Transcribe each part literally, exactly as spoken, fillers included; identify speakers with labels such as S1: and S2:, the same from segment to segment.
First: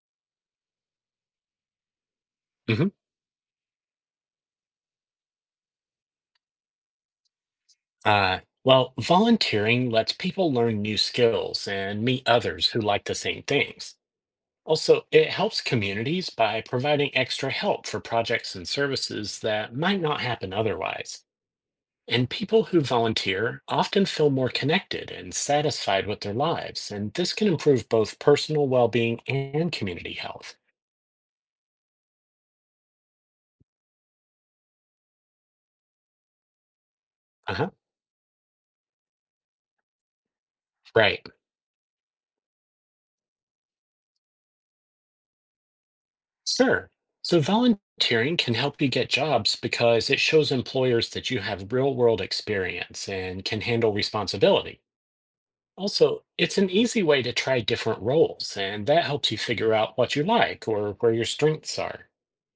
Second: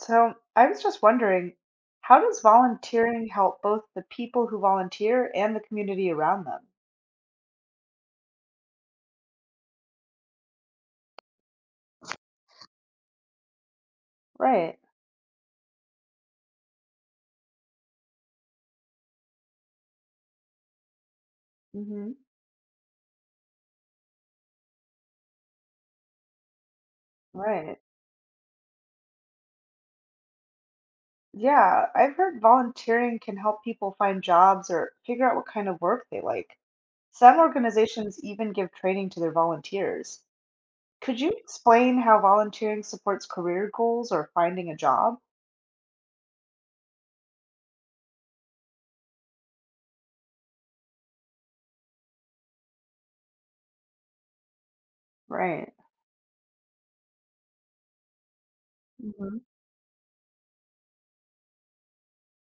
S1: So I was just wondering, how does
S2: Hmm.
S1: volunteering help both the people who volunteer and the community around them?
S2: Uh, well, volunteering lets people learn new skills and meet others who like the same things.
S1: Right.
S2: Also, it helps communities by providing extra help for projects and services that might not happen otherwise.
S1: Hmm.
S2: And people who volunteer often feel more connected and satisfied with their lives, and this can
S1: Right.
S2: improve both personal well being and community health.
S1: Yeah, I've heard volunteering can help people find jobs or figure out what kind of work they like. Some
S2: Uh huh.
S1: organizations even give training to their volunteers. Could
S2: Right.
S1: you explain how volunteering supports career goals or finding a job?
S2: Sure. So volunteering can help you get jobs because it shows employers that you have real world experience and can handle responsibility.
S1: Right.
S2: Also, it's an easy way to try different roles, and that helps you
S1: Hmm.
S2: figure out what you like or where your strengths are.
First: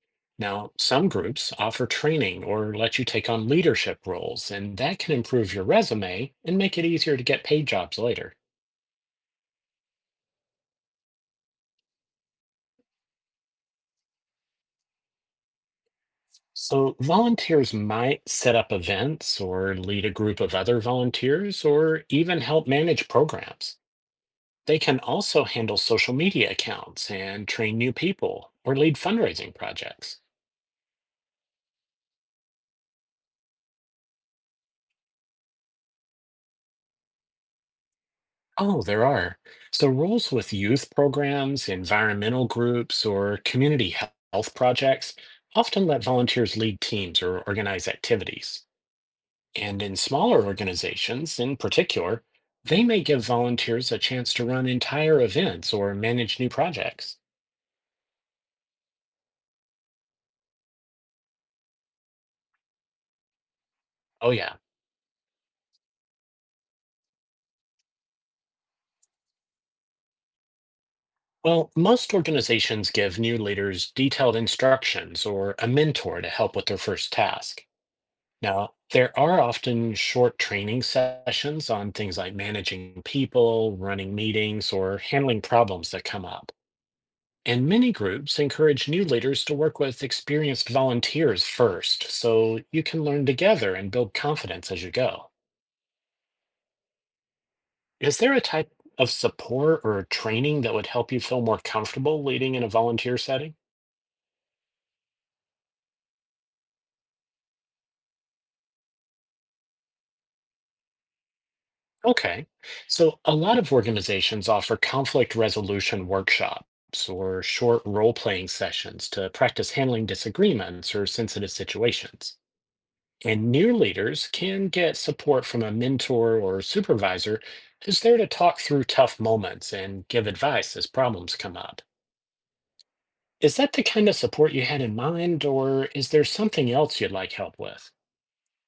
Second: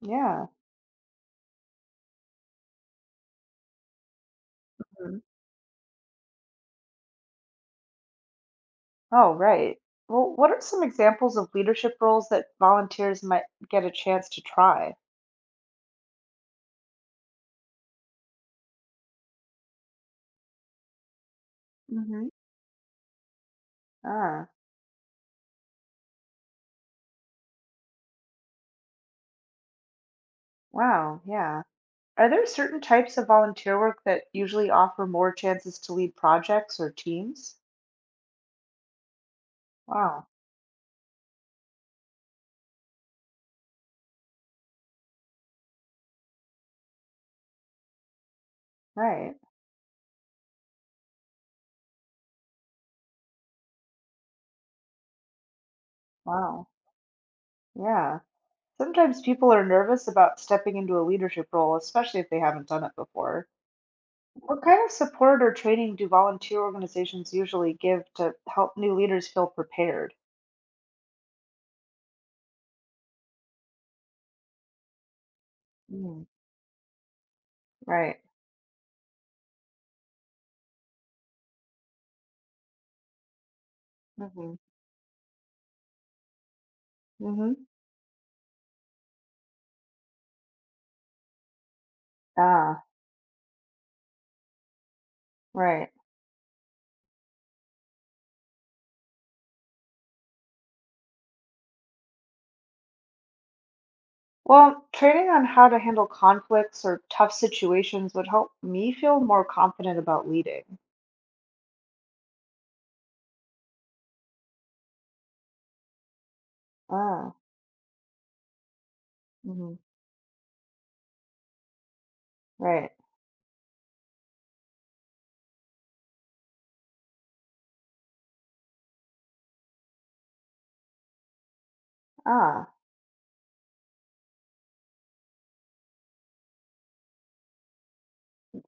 S1: Yeah.
S2: Now, some groups offer training or let you take on leadership roles, and that can improve your resume and make it easier to get paid jobs later.
S1: Oh, right. Well, what are some examples of leadership roles that volunteers might get a chance to try?
S2: So, volunteers might set up events or lead a group of other volunteers or
S1: Hmm.
S2: even help manage programs.
S1: Ah,
S2: They can also handle social media accounts and train new people or lead fundraising projects.
S1: wow, yeah. Are there certain types of volunteer work that usually offer more chances to lead projects or teams?
S2: Oh, there are. So,
S1: Wow,
S2: roles with youth programs, environmental groups, or community he- health projects often let volunteers lead teams or organize activities.
S1: right.
S2: And in smaller organizations, in particular, they may give volunteers a chance to run entire events or manage new
S1: Wow,
S2: projects.
S1: yeah. Sometimes people are nervous about stepping into a leadership role, especially if they haven't done it before.
S2: Oh, yeah.
S1: What kind of support or training do volunteer organizations usually give to help new leaders feel prepared?
S2: Well, most organizations give new leaders detailed instructions or a mentor
S1: Mm,
S2: to help with their first task.
S1: right.
S2: Now, there are often short training sessions on things like managing people, running
S1: Mhm.
S2: meetings, or handling problems that come up.
S1: Mhm.
S2: And many groups encourage new leaders to work with experienced volunteers first, so you
S1: Ah,
S2: can learn together and build confidence as you go.
S1: right.
S2: Is there a type of support or training that would help you feel more comfortable leading in a volunteer setting?
S1: Well, training on how to handle conflicts or tough situations would help me feel more confident about leading.
S2: Okay. So, a lot of organizations offer conflict resolution workshops
S1: Ah.
S2: or short role playing sessions to practice
S1: Hmm.
S2: handling disagreements or sensitive situations.
S1: Right.
S2: And new leaders can get support from a mentor or supervisor who's there to talk through tough moments and give advice as problems come up.
S1: Ah,
S2: Is that the kind of support you had in mind, or is there something else you'd like help with?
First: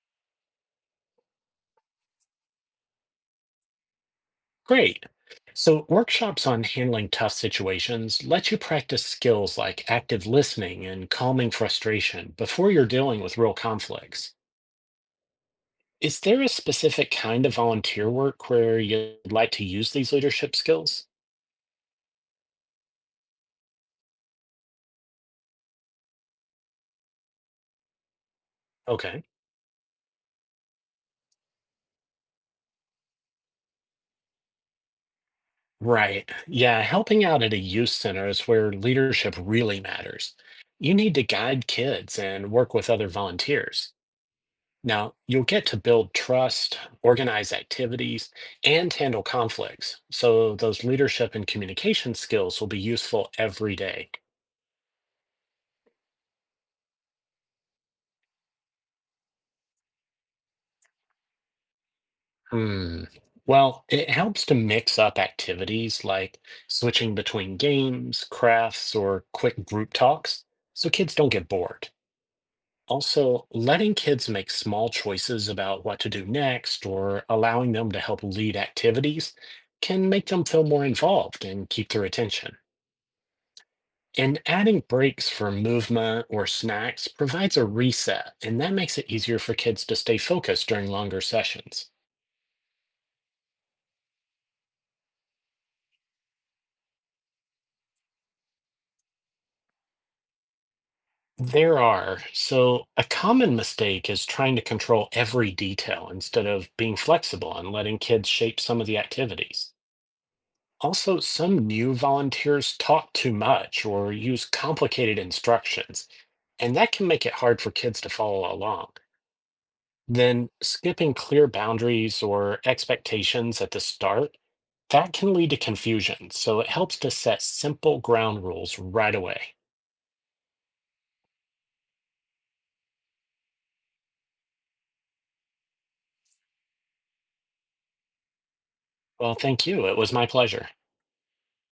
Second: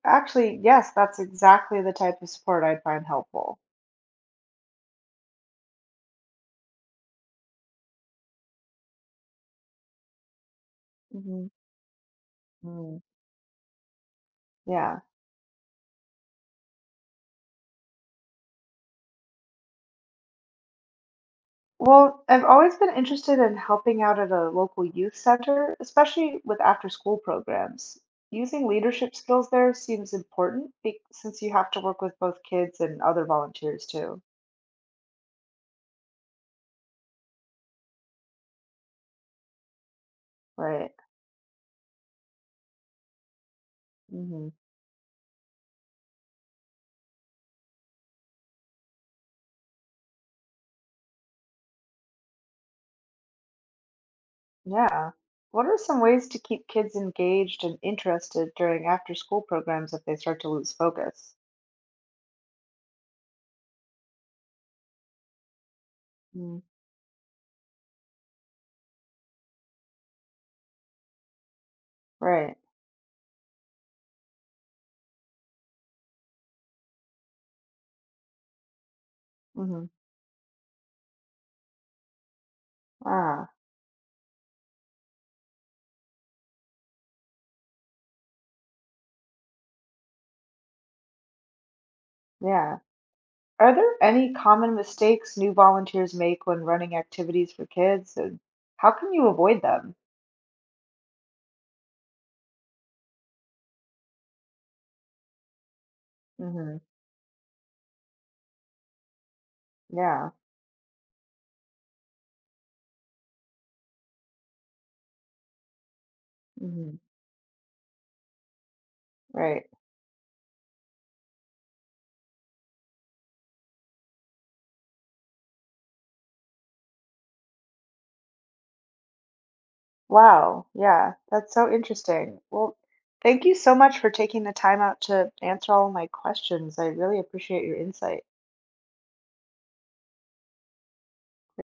S1: actually, yes, that's exactly the type of support I'd find helpful.
S2: Great. So, workshops on handling tough situations let you practice skills like active listening and
S1: Hmm.
S2: calming frustration before you're
S1: Mm,
S2: dealing with real conflicts.
S1: yeah.
S2: Is there a specific kind of volunteer work where you'd like to use these leadership skills?
S1: Well, I've always been interested in helping out at a local youth center, especially with after school programs. Using leadership
S2: Okay.
S1: skills there seems important be- since you have to work with both kids and other volunteers too,
S2: Right. Yeah. Helping out at a youth center is where leadership really matters.
S1: right?
S2: You need to guide kids and work with other volunteers.
S1: Hmm.
S2: Now, you'll get to build trust, organize activities, and handle conflicts. So, those leadership and communication skills will be useful every day.
S1: Yeah. What are some ways to keep kids engaged and interested during after-school programs if they start to lose focus?
S2: Hmm. Well, it helps to mix up activities like
S1: Mm.
S2: switching between games, crafts, or quick group talks so kids don't get bored.
S1: Right.
S2: Also, letting kids make small choices about what to do next or allowing them to help lead activities
S1: Hmm.
S2: can make them feel more involved and keep their attention.
S1: Ah,
S2: And adding breaks for movement or snacks provides a reset, and that makes it easier for kids to stay focused during longer sessions.
S1: yeah. Are there any common mistakes new volunteers make when running activities for kids, and how can you avoid them?
S2: There are. So, a common mistake is trying to control every detail instead of
S1: Hmm.
S2: being flexible and letting kids shape some of the activities.
S1: Yeah.
S2: Also, some new volunteers talk too much or use complicated instructions, and that
S1: Hmm.
S2: can make it hard for kids to follow along.
S1: Right.
S2: Then, skipping clear boundaries or expectations at the start, that can lead to confusion. So, it helps to set simple ground rules right away.
S1: Wow. Yeah. That's so interesting. Well, thank you so much for taking the time out to answer all my questions. I really appreciate your insight.
S2: Well, thank you. It was my pleasure.